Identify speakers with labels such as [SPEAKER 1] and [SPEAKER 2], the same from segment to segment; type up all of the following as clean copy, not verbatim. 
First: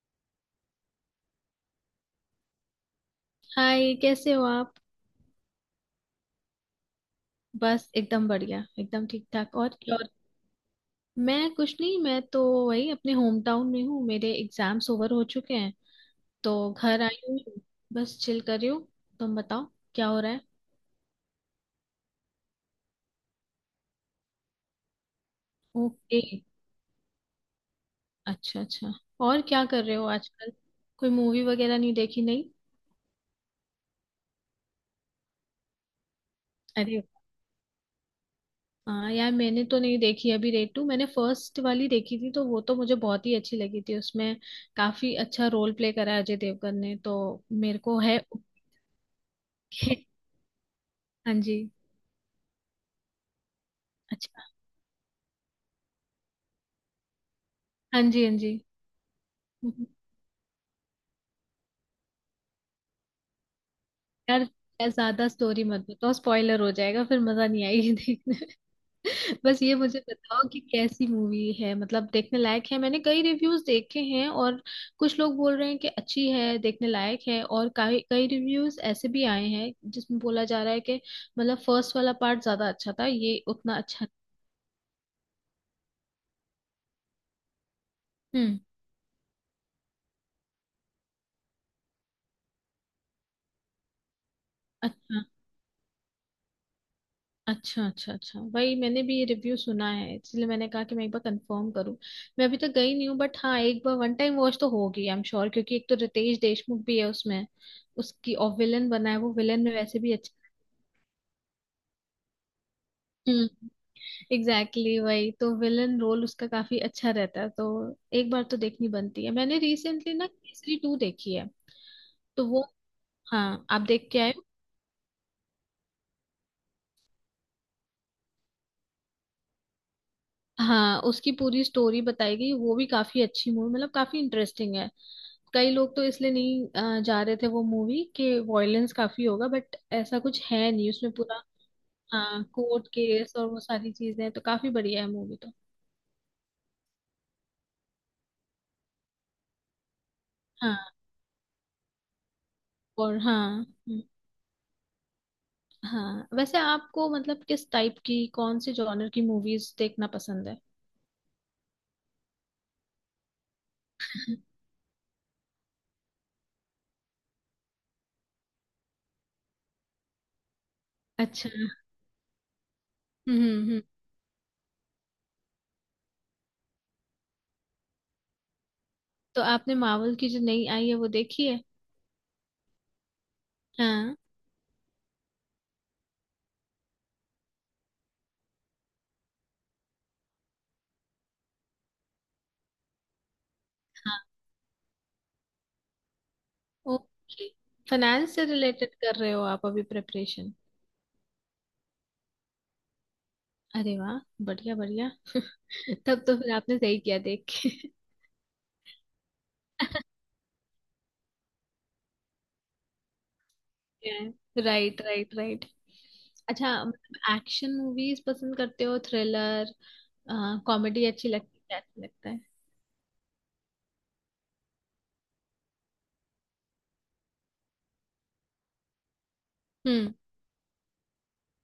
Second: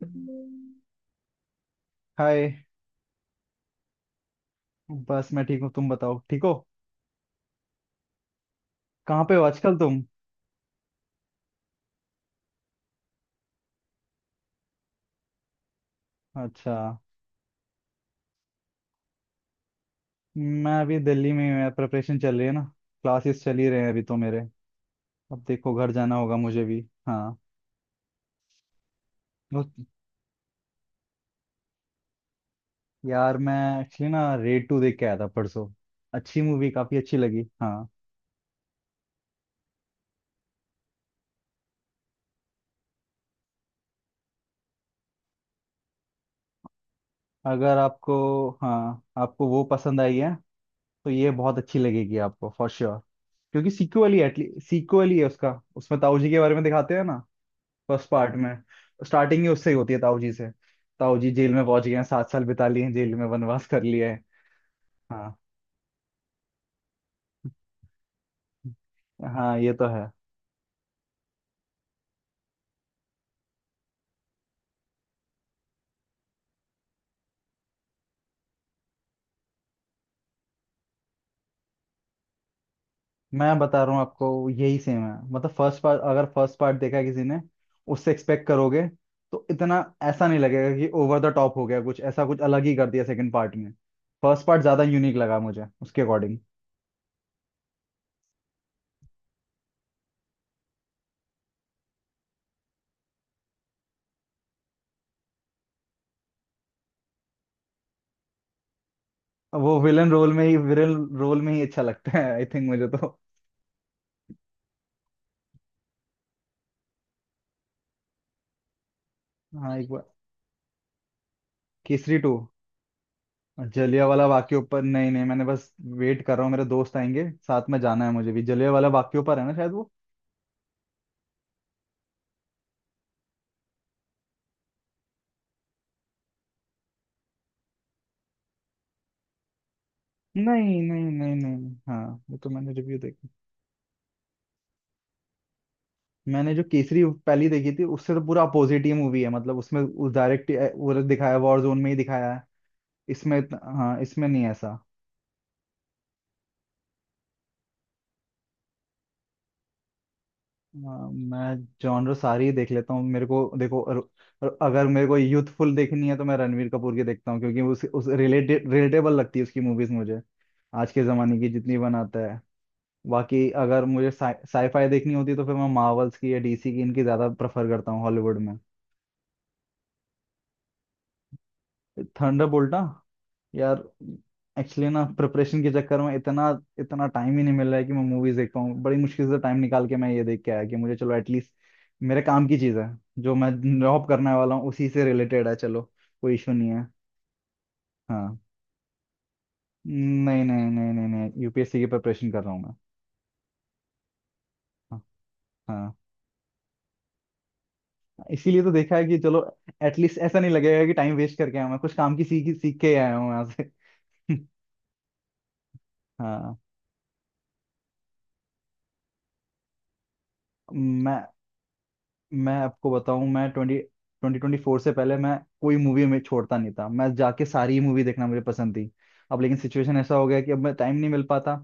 [SPEAKER 1] हाय।
[SPEAKER 2] Hi, कैसे हो आप?
[SPEAKER 1] बस मैं ठीक हूँ, तुम बताओ, ठीक हो?
[SPEAKER 2] बस एकदम बढ़िया, एकदम
[SPEAKER 1] कहाँ
[SPEAKER 2] ठीक
[SPEAKER 1] पे हो
[SPEAKER 2] ठाक। और
[SPEAKER 1] आजकल
[SPEAKER 2] क्या?
[SPEAKER 1] तुम?
[SPEAKER 2] और मैं कुछ नहीं, मैं तो वही अपने होम टाउन में हूँ। मेरे एग्जाम्स ओवर हो चुके हैं तो
[SPEAKER 1] अच्छा।
[SPEAKER 2] घर आई हुई हूँ। बस चिल कर रही हूँ। तुम बताओ, क्या हो रहा है?
[SPEAKER 1] मैं अभी दिल्ली में हूँ, प्रिपरेशन चल रही है ना। क्लासेस चल ही रहे हैं अभी तो मेरे। अब देखो, घर जाना
[SPEAKER 2] ओके।
[SPEAKER 1] होगा मुझे भी। हाँ।
[SPEAKER 2] अच्छा अच्छा। और
[SPEAKER 1] वो-
[SPEAKER 2] क्या कर रहे हो आजकल? कोई मूवी वगैरह नहीं देखी? नहीं?
[SPEAKER 1] यार, मैं एक्चुअली ना रेड टू देख के आया था परसों। अच्छी मूवी, काफी
[SPEAKER 2] अरे
[SPEAKER 1] अच्छी लगी। हाँ,
[SPEAKER 2] हाँ यार, मैंने तो नहीं देखी अभी रेड टू। मैंने फर्स्ट वाली देखी थी तो वो तो मुझे बहुत ही अच्छी लगी थी। उसमें काफी अच्छा रोल प्ले करा है अजय देवगन ने तो,
[SPEAKER 1] अगर
[SPEAKER 2] मेरे को
[SPEAKER 1] आपको,
[SPEAKER 2] है।
[SPEAKER 1] हाँ आपको वो पसंद आई है तो ये
[SPEAKER 2] हाँ
[SPEAKER 1] बहुत
[SPEAKER 2] जी।
[SPEAKER 1] अच्छी लगेगी आपको फॉर श्योर। क्योंकि सीक्वल ही
[SPEAKER 2] अच्छा।
[SPEAKER 1] एटली सीक्वल ही है उसका, उसमें ताऊ जी के बारे में दिखाते हैं ना।
[SPEAKER 2] हाँ
[SPEAKER 1] फर्स्ट
[SPEAKER 2] जी,
[SPEAKER 1] पार्ट
[SPEAKER 2] हाँ जी।
[SPEAKER 1] में स्टार्टिंग ही उससे ही
[SPEAKER 2] हम्म।
[SPEAKER 1] होती है, ताऊ जी से। ताऊ जी जेल में पहुंच गए हैं, सात साल बिता लिए हैं जेल में, वनवास कर लिए हैं।
[SPEAKER 2] यार, यार ज्यादा
[SPEAKER 1] हाँ
[SPEAKER 2] स्टोरी मत बताओ, स्पॉइलर हो जाएगा, फिर मजा नहीं आएगी देखने में।
[SPEAKER 1] हाँ,
[SPEAKER 2] बस
[SPEAKER 1] ये
[SPEAKER 2] ये
[SPEAKER 1] तो
[SPEAKER 2] मुझे
[SPEAKER 1] है।
[SPEAKER 2] बताओ कि कैसी मूवी है, मतलब देखने लायक है? मैंने कई रिव्यूज देखे हैं और कुछ लोग बोल रहे हैं कि अच्छी है, देखने लायक है, और कई कई रिव्यूज ऐसे भी आए हैं जिसमें बोला जा रहा है कि मतलब फर्स्ट वाला पार्ट ज्यादा अच्छा था, ये
[SPEAKER 1] मैं
[SPEAKER 2] उतना
[SPEAKER 1] बता रहा हूँ
[SPEAKER 2] अच्छा।
[SPEAKER 1] आपको, यही सेम है। मतलब फर्स्ट पार्ट अगर फर्स्ट पार्ट देखा है किसी ने उससे एक्सपेक्ट
[SPEAKER 2] हम्म।
[SPEAKER 1] करोगे तो इतना ऐसा नहीं लगेगा कि ओवर द टॉप हो गया, कुछ ऐसा कुछ अलग ही कर दिया सेकंड पार्ट में। फर्स्ट पार्ट ज्यादा यूनिक
[SPEAKER 2] अच्छा,
[SPEAKER 1] लगा मुझे उसके अकॉर्डिंग।
[SPEAKER 2] अच्छा अच्छा अच्छा, वही मैंने भी ये रिव्यू सुना है, इसलिए मैंने कहा कि मैं एक बार कंफर्म करूं। मैं अभी तक गई नहीं हूँ, बट हाँ, एक बार वन टाइम वॉच तो होगी, आई एम श्योर। क्योंकि एक तो रितेश देशमुख भी है उसमें, उसकी और विलन बना है वो। विलन में
[SPEAKER 1] वो
[SPEAKER 2] वैसे
[SPEAKER 1] विलन
[SPEAKER 2] भी
[SPEAKER 1] रोल
[SPEAKER 2] अच्छा।
[SPEAKER 1] में ही, विलन रोल में ही अच्छा लगता है आई थिंक मुझे तो।
[SPEAKER 2] हम्म। एग्जैक्टली, exactly, वही तो विलन रोल उसका काफी अच्छा रहता है, तो एक बार तो देखनी बनती है। मैंने
[SPEAKER 1] हाँ एक बार।
[SPEAKER 2] रिसेंटली ना केसरी टू देखी है
[SPEAKER 1] केसरी टू।
[SPEAKER 2] तो वो, हाँ आप
[SPEAKER 1] जलिया
[SPEAKER 2] देख के
[SPEAKER 1] वाला
[SPEAKER 2] आए हो?
[SPEAKER 1] वाक्य ऊपर नहीं, नहीं मैंने बस वेट कर रहा हूँ, मेरे दोस्त आएंगे साथ में, जाना है मुझे भी। जलिया वाला वाक्य ऊपर है ना शायद वो।
[SPEAKER 2] हाँ उसकी पूरी स्टोरी बताई गई, वो भी काफी अच्छी मूवी, मतलब काफी इंटरेस्टिंग है। कई लोग तो इसलिए नहीं जा रहे थे वो मूवी, कि वॉयलेंस काफी होगा, बट ऐसा कुछ है
[SPEAKER 1] नहीं
[SPEAKER 2] नहीं
[SPEAKER 1] नहीं
[SPEAKER 2] उसमें
[SPEAKER 1] नहीं
[SPEAKER 2] पूरा।
[SPEAKER 1] नहीं, हाँ वो
[SPEAKER 2] हाँ
[SPEAKER 1] तो मैंने
[SPEAKER 2] कोर्ट
[SPEAKER 1] रिव्यू देखी।
[SPEAKER 2] केस और वो सारी चीजें हैं, तो काफी बढ़िया है मूवी तो।
[SPEAKER 1] मैंने जो केसरी पहली देखी थी उससे तो पूरा अपोजिट ही मूवी है, मतलब उसमें उस डायरेक्ट,
[SPEAKER 2] हाँ।
[SPEAKER 1] वो दिखाया वॉर जोन में ही दिखाया है।
[SPEAKER 2] और हाँ।
[SPEAKER 1] हाँ
[SPEAKER 2] हम्म,
[SPEAKER 1] इसमें नहीं है ऐसा।
[SPEAKER 2] हाँ वैसे आपको मतलब किस टाइप की, कौन से जॉनर की मूवीज देखना पसंद है?
[SPEAKER 1] हाँ, मैं जॉनर सारी ही देख लेता हूँ। मेरे को देखो, अगर मेरे को यूथफुल देखनी है तो मैं रणवीर कपूर की देखता हूँ, क्योंकि उस रिलेटेड रिलेटेबल लगती है उसकी मूवीज मुझे, आज के जमाने की
[SPEAKER 2] अच्छा।
[SPEAKER 1] जितनी बनाता है। बाकी
[SPEAKER 2] हम्म।
[SPEAKER 1] अगर मुझे साईफाई देखनी होती तो फिर मैं मार्वल्स की या डीसी की, इनकी ज्यादा प्रेफर करता हूँ हॉलीवुड में।
[SPEAKER 2] तो आपने मार्वल की जो नई आई है वो देखी है?
[SPEAKER 1] थंडरबोल्ट ना। यार
[SPEAKER 2] हाँ।
[SPEAKER 1] एक्चुअली ना प्रिपरेशन के चक्कर में इतना, इतना टाइम ही नहीं मिल रहा है कि मैं मूवीज देख पाऊँ। बड़ी मुश्किल से टाइम निकाल के मैं ये देख के आया कि मुझे चलो एटलीस्ट मेरे काम की चीज़ है, जो मैं जॉब
[SPEAKER 2] हाँ।
[SPEAKER 1] करने वाला हूँ उसी से रिलेटेड है, चलो कोई इशू नहीं है।
[SPEAKER 2] ओके। फाइनेंस
[SPEAKER 1] हाँ।
[SPEAKER 2] से रिलेटेड कर रहे हो आप अभी
[SPEAKER 1] नहीं
[SPEAKER 2] प्रिपरेशन?
[SPEAKER 1] नहीं नहीं नहीं नहीं, यूपीएससी की प्रिपरेशन कर रहा हूँ मैं।
[SPEAKER 2] अरे वाह, बढ़िया
[SPEAKER 1] हाँ
[SPEAKER 2] बढ़िया।
[SPEAKER 1] हाँ।
[SPEAKER 2] तब तो फिर आपने सही किया देख के।
[SPEAKER 1] इसीलिए तो देखा है कि चलो एटलीस्ट ऐसा नहीं लगेगा कि टाइम वेस्ट करके आया हूं, मैं कुछ काम की सीख सीख के आया हूँ यहाँ से।
[SPEAKER 2] Right right right.
[SPEAKER 1] हाँ।
[SPEAKER 2] अच्छा, मतलब एक्शन मूवीज पसंद करते हो? थ्रिलर, कॉमेडी
[SPEAKER 1] मैं
[SPEAKER 2] अच्छी लगती है क्या? अच्छा लगता है?
[SPEAKER 1] मैं आपको बताऊं, मैं ट्वेंटी 2024 से पहले मैं कोई मूवी में छोड़ता नहीं था, मैं जाके सारी मूवी देखना मुझे पसंद थी। अब लेकिन सिचुएशन
[SPEAKER 2] हम्म।
[SPEAKER 1] ऐसा हो गया कि अब मैं टाइम नहीं मिल पाता।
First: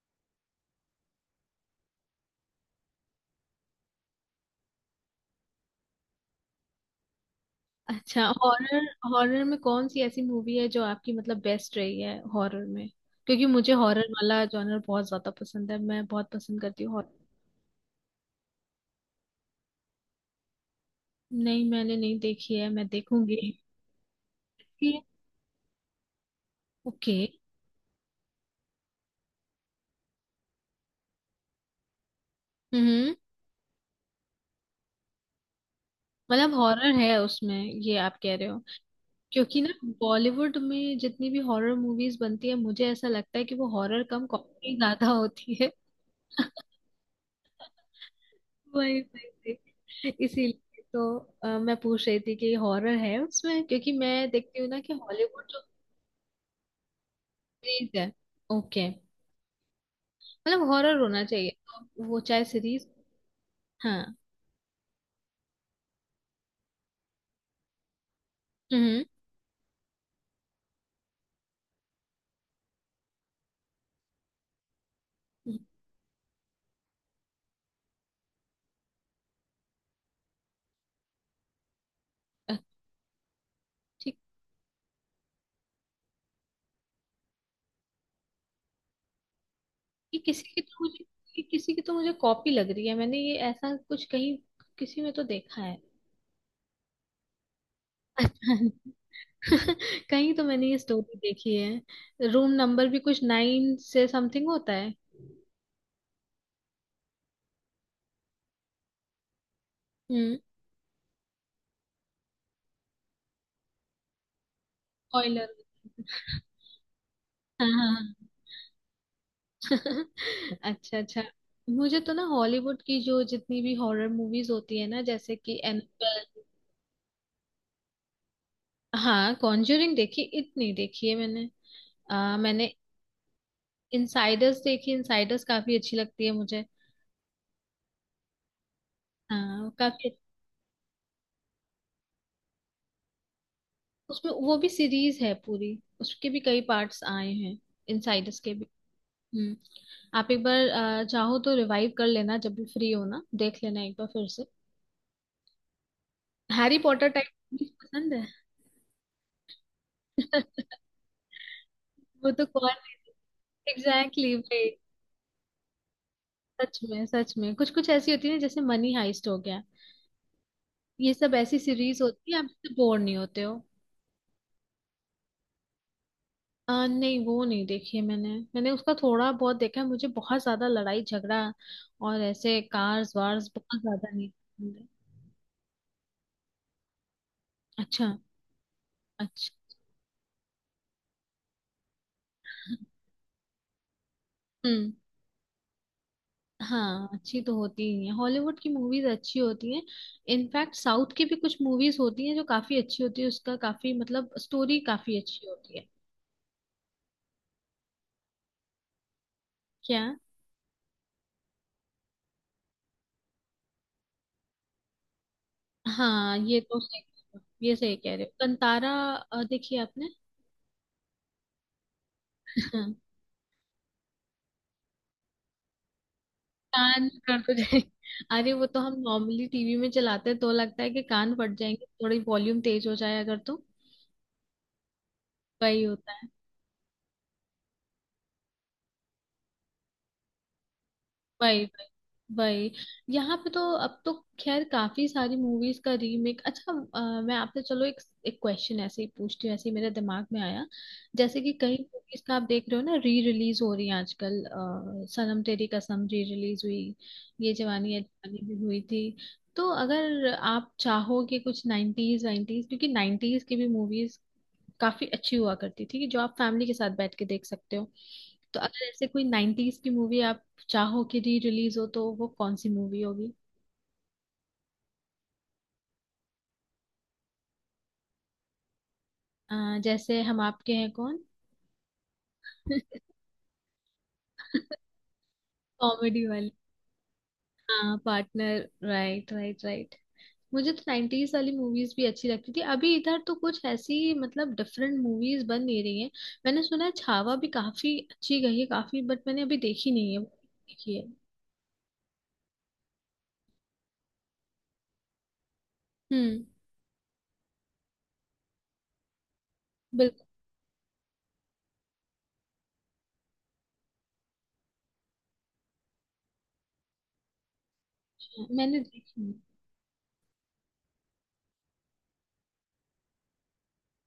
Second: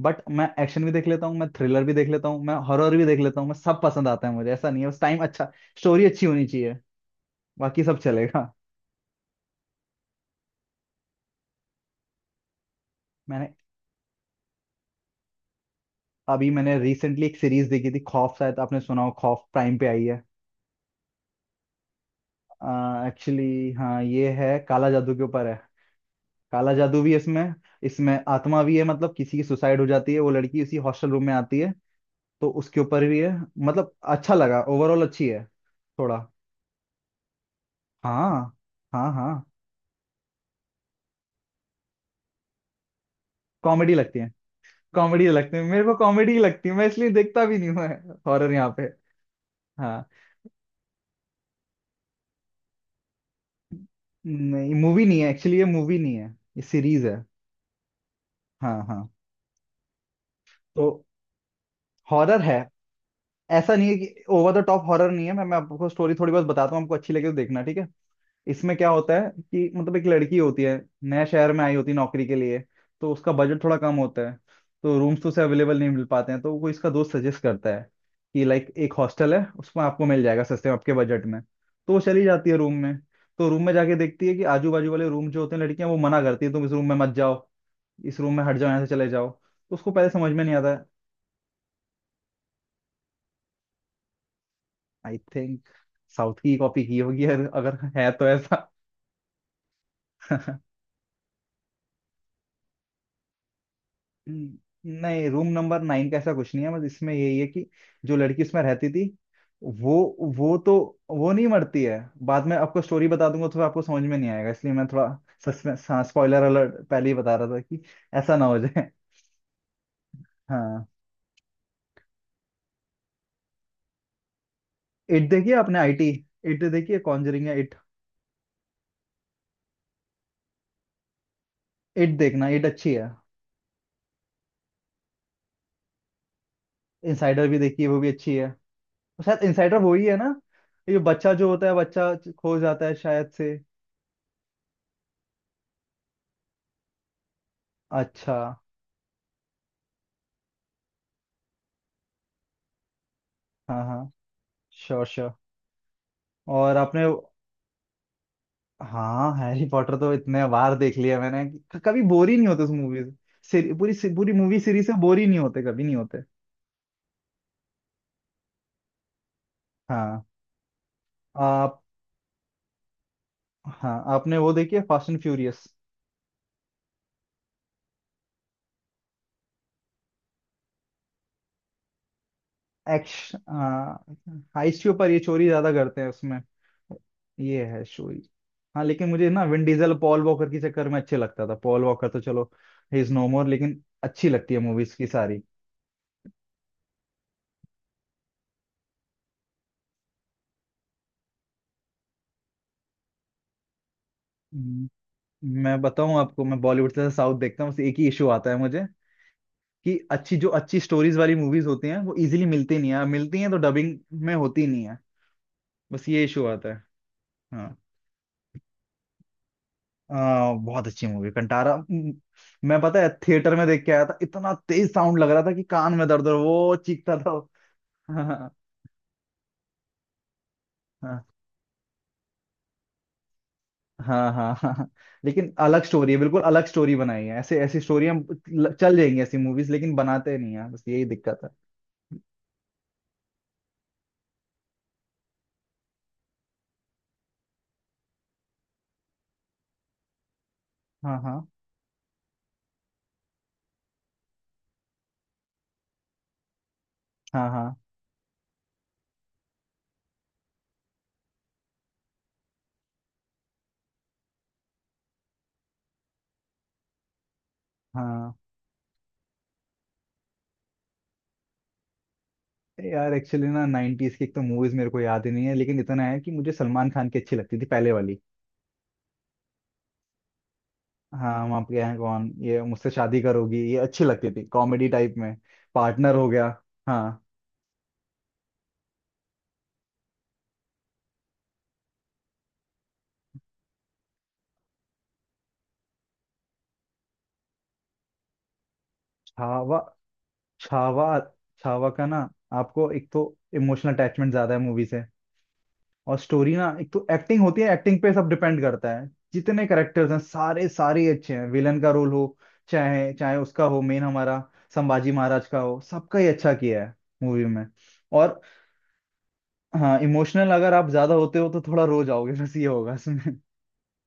[SPEAKER 1] बट मैं एक्शन भी देख लेता हूँ, मैं थ्रिलर भी देख लेता हूँ, मैं हॉरर भी देख लेता हूँ, मैं सब पसंद आता है मुझे, ऐसा नहीं है। बस टाइम अच्छा, स्टोरी अच्छी होनी चाहिए, बाकी सब
[SPEAKER 2] अच्छा,
[SPEAKER 1] चलेगा।
[SPEAKER 2] हॉरर, हॉरर में कौन सी ऐसी मूवी है जो आपकी मतलब बेस्ट रही है हॉरर में? क्योंकि
[SPEAKER 1] मैंने,
[SPEAKER 2] मुझे हॉरर वाला जॉनर बहुत ज्यादा पसंद है, मैं बहुत
[SPEAKER 1] अभी
[SPEAKER 2] पसंद
[SPEAKER 1] मैंने
[SPEAKER 2] करती हूँ हॉरर।
[SPEAKER 1] रिसेंटली एक सीरीज देखी थी खौफ, शायद आपने सुना हो। खौफ प्राइम पे आई है।
[SPEAKER 2] नहीं मैंने नहीं देखी है, मैं देखूंगी।
[SPEAKER 1] एक्चुअली, हाँ ये है, काला जादू के ऊपर है। काला जादू भी
[SPEAKER 2] ओके।
[SPEAKER 1] इसमें इसमें आत्मा भी है, मतलब किसी की सुसाइड हो जाती है, वो लड़की इसी हॉस्टल रूम में आती है, तो उसके ऊपर
[SPEAKER 2] हम्म।
[SPEAKER 1] भी है। मतलब अच्छा लगा, ओवरऑल अच्छी है थोड़ा।
[SPEAKER 2] मतलब हॉरर है उसमें, ये आप कह
[SPEAKER 1] हाँ
[SPEAKER 2] रहे हो?
[SPEAKER 1] हाँ हाँ।
[SPEAKER 2] क्योंकि ना, बॉलीवुड में जितनी भी हॉरर मूवीज बनती है, मुझे ऐसा लगता है कि वो
[SPEAKER 1] कॉमेडी
[SPEAKER 2] हॉरर
[SPEAKER 1] लगती
[SPEAKER 2] कम
[SPEAKER 1] है,
[SPEAKER 2] कॉमेडी ज्यादा
[SPEAKER 1] कॉमेडी
[SPEAKER 2] होती
[SPEAKER 1] लगती है
[SPEAKER 2] है।
[SPEAKER 1] मेरे को, कॉमेडी लगती है, मैं इसलिए देखता भी नहीं हूँ हॉरर यहाँ पे।
[SPEAKER 2] वही वही
[SPEAKER 1] हाँ
[SPEAKER 2] वही। इसीलिए तो मैं पूछ रही थी कि हॉरर है उसमें, क्योंकि मैं देखती हूँ
[SPEAKER 1] नहीं,
[SPEAKER 2] ना कि
[SPEAKER 1] मूवी नहीं है
[SPEAKER 2] हॉलीवुड
[SPEAKER 1] एक्चुअली,
[SPEAKER 2] जो।
[SPEAKER 1] ये मूवी नहीं है, ये सीरीज है।
[SPEAKER 2] सीरीज है।
[SPEAKER 1] हाँ
[SPEAKER 2] ओके।
[SPEAKER 1] हाँ।
[SPEAKER 2] मतलब
[SPEAKER 1] तो
[SPEAKER 2] हॉरर होना चाहिए, तो वो
[SPEAKER 1] हॉरर
[SPEAKER 2] चाहे
[SPEAKER 1] है,
[SPEAKER 2] सीरीज।
[SPEAKER 1] ऐसा नहीं है
[SPEAKER 2] हाँ।
[SPEAKER 1] कि ओवर द टॉप हॉरर नहीं है। मैं आपको स्टोरी थोड़ी बहुत बताता हूँ, आपको अच्छी लगे तो देखना ठीक है। इसमें क्या
[SPEAKER 2] हम्म।
[SPEAKER 1] होता है कि मतलब एक लड़की होती है, नए शहर में आई होती है नौकरी के लिए। तो उसका बजट थोड़ा कम होता है, तो रूम्स तो उसे अवेलेबल नहीं मिल पाते हैं, तो कोई इसका दोस्त सजेस्ट करता है कि लाइक एक हॉस्टल है, उसमें आपको मिल जाएगा सस्ते में आपके बजट में। तो वो चली जाती
[SPEAKER 2] अ,
[SPEAKER 1] है रूम में। तो रूम में जाके
[SPEAKER 2] ठीक।
[SPEAKER 1] देखती है कि आजू बाजू वाले रूम जो होते हैं, लड़कियां वो मना करती है, तुम इस रूम में मत जाओ, इस रूम में हट जाओ, यहाँ से चले जाओ। तो उसको पहले
[SPEAKER 2] ये
[SPEAKER 1] समझ
[SPEAKER 2] किसी
[SPEAKER 1] में नहीं
[SPEAKER 2] की
[SPEAKER 1] आता
[SPEAKER 2] तो
[SPEAKER 1] है।
[SPEAKER 2] मुझे ये किसी की तो मुझे कॉपी लग रही है, मैंने ये ऐसा कुछ कहीं, किसी में
[SPEAKER 1] आई
[SPEAKER 2] तो देखा
[SPEAKER 1] थिंक साउथ की कॉपी की होगी, अगर अगर है
[SPEAKER 2] है।
[SPEAKER 1] तो, ऐसा।
[SPEAKER 2] कहीं तो मैंने ये स्टोरी देखी है, रूम नंबर भी कुछ 9 से समथिंग
[SPEAKER 1] हम्म,
[SPEAKER 2] होता है।
[SPEAKER 1] नहीं रूम नंबर 9 का ऐसा कुछ नहीं है, बस इसमें यही है कि जो लड़की उसमें रहती थी, वो
[SPEAKER 2] हम्म।
[SPEAKER 1] वो तो वो नहीं मरती है। बाद में आपको स्टोरी बता दूंगा तो आपको समझ में नहीं आएगा, इसलिए मैं थोड़ा
[SPEAKER 2] ऑयलर।
[SPEAKER 1] सस्पेंस, हाँ स्पॉइलर अलर्ट पहले ही बता रहा था
[SPEAKER 2] हाँ
[SPEAKER 1] कि
[SPEAKER 2] हाँ
[SPEAKER 1] ऐसा ना हो जाए।
[SPEAKER 2] हाँ।
[SPEAKER 1] हाँ।
[SPEAKER 2] अच्छा अच्छा। मुझे तो ना, हॉलीवुड की जो जितनी भी हॉरर मूवीज होती है ना,
[SPEAKER 1] इट
[SPEAKER 2] जैसे
[SPEAKER 1] देखिए,
[SPEAKER 2] कि
[SPEAKER 1] आपने आईटी,
[SPEAKER 2] एनाबेल।
[SPEAKER 1] इट देखिए, कॉन्जरिंग है, इट।
[SPEAKER 2] हाँ कॉन्जरिंग देखी, इतनी देखी है मैंने।
[SPEAKER 1] इट देखना, इट
[SPEAKER 2] मैंने
[SPEAKER 1] अच्छी है।
[SPEAKER 2] इनसाइडर्स देखी, इनसाइडर्स काफी अच्छी लगती है मुझे।
[SPEAKER 1] इनसाइडर भी देखिए, वो भी अच्छी है। शायद
[SPEAKER 2] हाँ
[SPEAKER 1] इनसाइडर वो ही है
[SPEAKER 2] काफी।
[SPEAKER 1] ना, ये बच्चा जो होता है, बच्चा खो जाता है शायद से।
[SPEAKER 2] उसमें वो भी सीरीज है पूरी, उसके भी कई पार्ट्स आए हैं
[SPEAKER 1] अच्छा।
[SPEAKER 2] इनसाइडर्स के भी। हम्म। आप एक बार चाहो तो रिवाइव कर लेना, जब भी फ्री हो ना देख लेना
[SPEAKER 1] हाँ
[SPEAKER 2] एक बार
[SPEAKER 1] हाँ,
[SPEAKER 2] फिर से।
[SPEAKER 1] Sure sure. और
[SPEAKER 2] हैरी
[SPEAKER 1] आपने,
[SPEAKER 2] पॉटर टाइप पसंद है?
[SPEAKER 1] हाँ हैरी पॉटर तो इतने बार देख लिया मैंने कि कभी बोर
[SPEAKER 2] वो
[SPEAKER 1] ही
[SPEAKER 2] तो
[SPEAKER 1] नहीं होते
[SPEAKER 2] कौन।
[SPEAKER 1] उस मूवी से। पूरी
[SPEAKER 2] एग्जैक्टली, exactly,
[SPEAKER 1] मूवी
[SPEAKER 2] भाई
[SPEAKER 1] सीरीज से बोर ही नहीं होते, कभी नहीं होते।
[SPEAKER 2] सच में सच में, कुछ कुछ ऐसी होती है ना, जैसे मनी हाइस्ट हो गया,
[SPEAKER 1] हाँ।
[SPEAKER 2] ये सब ऐसी
[SPEAKER 1] आप,
[SPEAKER 2] सीरीज होती है आप इससे बोर नहीं होते हो।
[SPEAKER 1] हाँ आपने वो देखी है, फास्ट एंड फ्यूरियस।
[SPEAKER 2] नहीं वो नहीं देखी है मैंने, मैंने उसका थोड़ा बहुत देखा है। मुझे बहुत ज्यादा लड़ाई झगड़ा और ऐसे कार्स
[SPEAKER 1] एक्श
[SPEAKER 2] वार्स बहुत ज्यादा नहीं पसंद
[SPEAKER 1] हाइस्ट
[SPEAKER 2] है।
[SPEAKER 1] के ऊपर, ये चोरी ज्यादा करते हैं उसमें, ये है
[SPEAKER 2] अच्छा।
[SPEAKER 1] स्टोरी। हाँ लेकिन मुझे ना
[SPEAKER 2] अच्छा।
[SPEAKER 1] विन डीजल, पॉल वॉकर के चक्कर में अच्छे लगता था। पॉल वॉकर तो चलो, ही इज नो मोर, लेकिन अच्छी लगती है
[SPEAKER 2] हम्म।
[SPEAKER 1] मूवीज की सारी।
[SPEAKER 2] हाँ अच्छी तो होती ही है, हॉलीवुड की मूवीज अच्छी होती हैं। इनफैक्ट साउथ की भी कुछ मूवीज होती हैं जो काफी अच्छी होती है, उसका काफी मतलब स्टोरी
[SPEAKER 1] हम्म,
[SPEAKER 2] काफी अच्छी होती
[SPEAKER 1] मैं
[SPEAKER 2] है।
[SPEAKER 1] बताऊं आपको, मैं बॉलीवुड से साउथ देखता हूँ, बस एक ही इशू आता है मुझे कि
[SPEAKER 2] क्या?
[SPEAKER 1] अच्छी जो अच्छी स्टोरीज वाली मूवीज होती हैं वो इजीली मिलती नहीं है, मिलती हैं तो डबिंग में होती नहीं है, बस ये
[SPEAKER 2] हाँ
[SPEAKER 1] इशू
[SPEAKER 2] ये
[SPEAKER 1] आता
[SPEAKER 2] तो
[SPEAKER 1] है।
[SPEAKER 2] सही कह रहे हो, ये
[SPEAKER 1] हाँ।
[SPEAKER 2] सही कह रहे हो। कंतारा देखी आपने?
[SPEAKER 1] बहुत अच्छी मूवी कंटारा। मैं,
[SPEAKER 2] हाँ,
[SPEAKER 1] पता है थिएटर में देख के आया था, इतना तेज साउंड लग रहा था कि कान में दर्द हो रहा- वो
[SPEAKER 2] कान
[SPEAKER 1] चीखता था
[SPEAKER 2] कर
[SPEAKER 1] वो।
[SPEAKER 2] तो जाए।
[SPEAKER 1] हाँ हाँ
[SPEAKER 2] अरे वो तो हम नॉर्मली टीवी में चलाते हैं तो लगता है कि कान फट जाएंगे, थोड़ी वॉल्यूम तेज हो जाए अगर तो।
[SPEAKER 1] हाँ हाँ हाँ। लेकिन
[SPEAKER 2] वही
[SPEAKER 1] अलग स्टोरी
[SPEAKER 2] होता
[SPEAKER 1] है,
[SPEAKER 2] है।
[SPEAKER 1] बिल्कुल अलग स्टोरी बनाई है, ऐसे ऐसी स्टोरी हम चल जाएंगी ऐसी मूवीज, लेकिन बनाते नहीं है, बस यही दिक्कत है।
[SPEAKER 2] वही वही वही। यहाँ पे तो अब तो, खैर काफी सारी मूवीज का रीमेक। अच्छा मैं आपसे चलो एक एक क्वेश्चन ऐसे ही पूछती हूँ, ऐसे ही मेरे दिमाग में आया।
[SPEAKER 1] हाँ
[SPEAKER 2] जैसे
[SPEAKER 1] हाँ
[SPEAKER 2] कि कई मूवीज का आप देख रहे हो ना री रिलीज हो रही है आजकल, सनम तेरी कसम री रिलीज हुई,
[SPEAKER 1] हाँ
[SPEAKER 2] ये
[SPEAKER 1] हाँ
[SPEAKER 2] जवानी है दीवानी भी हुई थी। तो अगर आप चाहो कि कुछ नाइन्टीज वाइन्टीज, क्योंकि नाइन्टीज की भी मूवीज काफी अच्छी हुआ करती थी कि जो आप फैमिली के साथ बैठ के देख सकते हो,
[SPEAKER 1] हाँ।
[SPEAKER 2] तो अगर ऐसे कोई नाइन्टीज की मूवी आप चाहो कि री रिलीज हो, तो वो कौन सी
[SPEAKER 1] अरे
[SPEAKER 2] मूवी
[SPEAKER 1] यार,
[SPEAKER 2] होगी?
[SPEAKER 1] एक्चुअली ना 90s की एक तो मूवीज मेरे को याद ही नहीं है, लेकिन इतना है कि मुझे सलमान खान की अच्छी लगती थी पहले वाली।
[SPEAKER 2] अ, जैसे हम आपके हैं कौन।
[SPEAKER 1] हाँ, हम आपके यहाँ कौन, ये मुझसे शादी करोगी, ये अच्छी लगती थी कॉमेडी टाइप में। पार्टनर
[SPEAKER 2] कॉमेडी
[SPEAKER 1] हो गया।
[SPEAKER 2] वाली।
[SPEAKER 1] हाँ।
[SPEAKER 2] हाँ पार्टनर। Right right right. मुझे तो नाइन्टीज वाली मूवीज भी अच्छी लगती थी, अभी इधर तो कुछ ऐसी मतलब डिफरेंट मूवीज बन नहीं रही हैं। मैंने सुना है छावा भी काफी अच्छी गई है, काफी, बट मैंने अभी
[SPEAKER 1] छावा,
[SPEAKER 2] देखी नहीं है। देखी
[SPEAKER 1] छावा,
[SPEAKER 2] है?
[SPEAKER 1] छावा का ना, आपको एक तो इमोशनल अटैचमेंट ज्यादा है मूवी से। और
[SPEAKER 2] हम्म।
[SPEAKER 1] स्टोरी ना, एक तो एक्टिंग होती है, एक्टिंग पे सब डिपेंड करता है, जितने करेक्टर्स हैं
[SPEAKER 2] बिल्कुल।
[SPEAKER 1] सारे सारे ही अच्छे हैं। विलन का रोल हो चाहे चाहे उसका हो, मेन हमारा संभाजी महाराज का हो, सबका ही अच्छा किया है मूवी में। और
[SPEAKER 2] मैंने देखी
[SPEAKER 1] हाँ, इमोशनल अगर आप ज्यादा होते हो तो थोड़ा रो जाओगे, बस ये होगा इसमें।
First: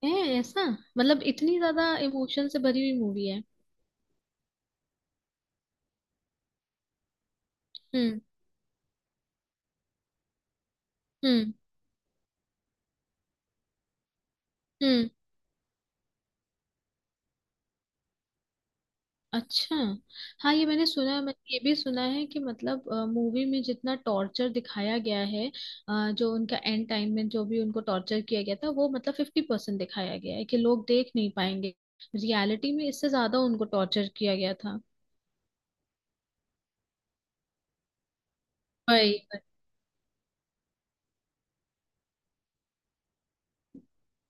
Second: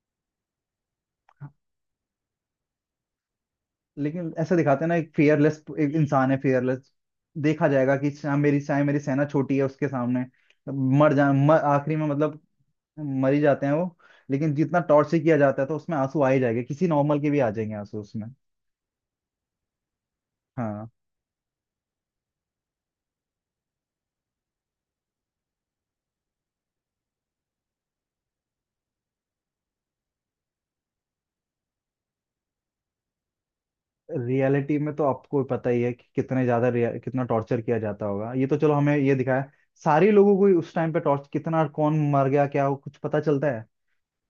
[SPEAKER 2] है। ऐसा? मतलब इतनी ज्यादा इमोशन से भरी हुई मूवी है?
[SPEAKER 1] लेकिन ऐसा दिखाते हैं ना, एक इंसान है फियरलेस, देखा जाएगा कि
[SPEAKER 2] हम्म।
[SPEAKER 1] चाहे मेरी सेना छोटी है उसके सामने।
[SPEAKER 2] हम्म।
[SPEAKER 1] आखिरी में मतलब मर ही जाते हैं वो। लेकिन जितना
[SPEAKER 2] हम्म।
[SPEAKER 1] टॉर्चर किया जाता है तो उसमें आंसू आ ही जाएंगे, किसी नॉर्मल के भी आ जाएंगे आंसू उसमें।
[SPEAKER 2] अच्छा। हाँ ये मैंने
[SPEAKER 1] हाँ।
[SPEAKER 2] सुना है, मैंने ये भी सुना है कि मतलब मूवी में जितना टॉर्चर दिखाया गया है, जो उनका एंड टाइम में जो भी उनको टॉर्चर किया गया था, वो मतलब 50% दिखाया गया है, कि लोग देख नहीं पाएंगे, रियलिटी में इससे ज्यादा उनको टॉर्चर किया गया
[SPEAKER 1] रियलिटी
[SPEAKER 2] था।
[SPEAKER 1] में तो आपको पता ही है कि कितने ज्यादा कितना टॉर्चर किया जाता होगा, ये तो चलो हमें
[SPEAKER 2] वही
[SPEAKER 1] ये दिखाया।
[SPEAKER 2] वही।
[SPEAKER 1] सारे लोगों को ही उस टाइम पे टॉर्च कितना कौन मर गया, क्या वो कुछ पता चलता है,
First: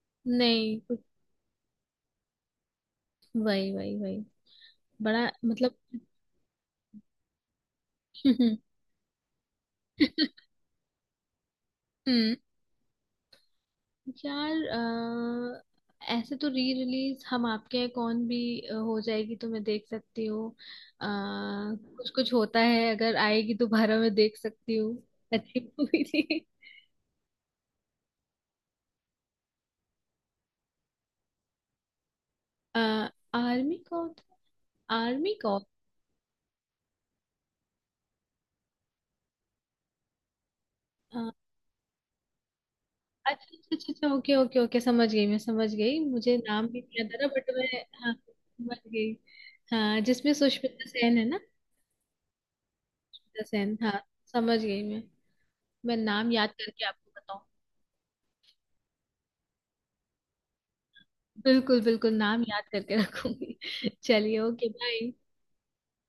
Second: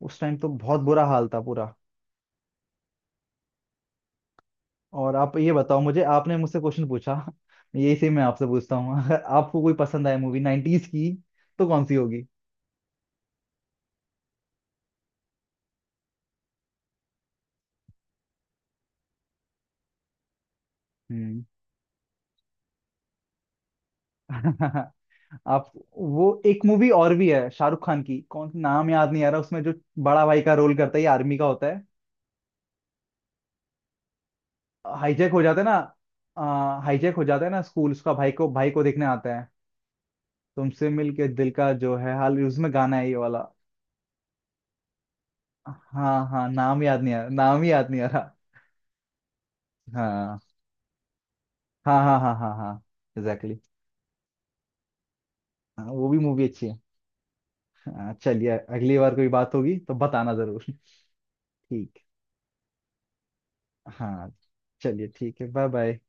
[SPEAKER 1] उस टाइम तो
[SPEAKER 2] नहीं।
[SPEAKER 1] बहुत बुरा हाल था पूरा।
[SPEAKER 2] वही वही वही।
[SPEAKER 1] और
[SPEAKER 2] बड़ा
[SPEAKER 1] आप ये
[SPEAKER 2] मतलब।
[SPEAKER 1] बताओ मुझे, आपने मुझसे क्वेश्चन पूछा, यही से मैं आपसे पूछता हूँ, अगर आपको कोई पसंद आए मूवी 90s की तो कौन सी होगी?
[SPEAKER 2] हम्म। यार अ, ऐसे तो री रिलीज हम आपके हैं कौन भी हो जाएगी तो मैं देख सकती हूँ। अ,
[SPEAKER 1] हम्म।
[SPEAKER 2] कुछ कुछ होता है अगर आएगी दोबारा मैं देख सकती हूँ, अच्छी
[SPEAKER 1] आप,
[SPEAKER 2] मूवी
[SPEAKER 1] वो
[SPEAKER 2] थी।
[SPEAKER 1] एक मूवी और भी है शाहरुख खान की, कौन, नाम याद नहीं आ रहा, उसमें जो बड़ा भाई का रोल करता है, ये आर्मी का होता है।
[SPEAKER 2] अ, आर्मी कौन?
[SPEAKER 1] हाईजैक
[SPEAKER 2] आर्मी
[SPEAKER 1] हो जाता
[SPEAKER 2] कौन?
[SPEAKER 1] है ना, हाईजैक हो जाता है ना, स्कूल उसका, भाई को देखने आता है। तुमसे
[SPEAKER 2] अ,
[SPEAKER 1] मिलके दिल का जो है हाल, उसमें गाना है ये वाला।
[SPEAKER 2] अच्छा अच्छा अच्छा अच्छा, ओके ओके ओके, समझ गई मैं, समझ गई,
[SPEAKER 1] हाँ
[SPEAKER 2] मुझे
[SPEAKER 1] हाँ,
[SPEAKER 2] नाम भी
[SPEAKER 1] नाम
[SPEAKER 2] नहीं
[SPEAKER 1] याद नहीं
[SPEAKER 2] याद
[SPEAKER 1] आ
[SPEAKER 2] आ रहा
[SPEAKER 1] रहा,
[SPEAKER 2] बट
[SPEAKER 1] नाम ही
[SPEAKER 2] मैं
[SPEAKER 1] याद नहीं आ
[SPEAKER 2] हाँ
[SPEAKER 1] रहा।
[SPEAKER 2] समझ गई। हाँ जिसमें
[SPEAKER 1] हाँ
[SPEAKER 2] सुष्मिता सेन है ना।
[SPEAKER 1] हाँ हाँ हाँ हाँ हाँ,
[SPEAKER 2] सुष्मिता
[SPEAKER 1] एग्जैक्टली।
[SPEAKER 2] सेन हाँ, समझ गई मैं।
[SPEAKER 1] हाँ,
[SPEAKER 2] मैं
[SPEAKER 1] वो भी
[SPEAKER 2] नाम
[SPEAKER 1] मूवी
[SPEAKER 2] याद
[SPEAKER 1] अच्छी है।
[SPEAKER 2] करके आपको बताऊँ।
[SPEAKER 1] हाँ चलिए अगली बार कोई बात होगी तो बताना जरूर।
[SPEAKER 2] बिल्कुल
[SPEAKER 1] ठीक।
[SPEAKER 2] बिल्कुल नाम याद करके रखूंगी।
[SPEAKER 1] हाँ
[SPEAKER 2] चलिए ओके
[SPEAKER 1] चलिए,
[SPEAKER 2] बाय।
[SPEAKER 1] ठीक है, बाय बाय।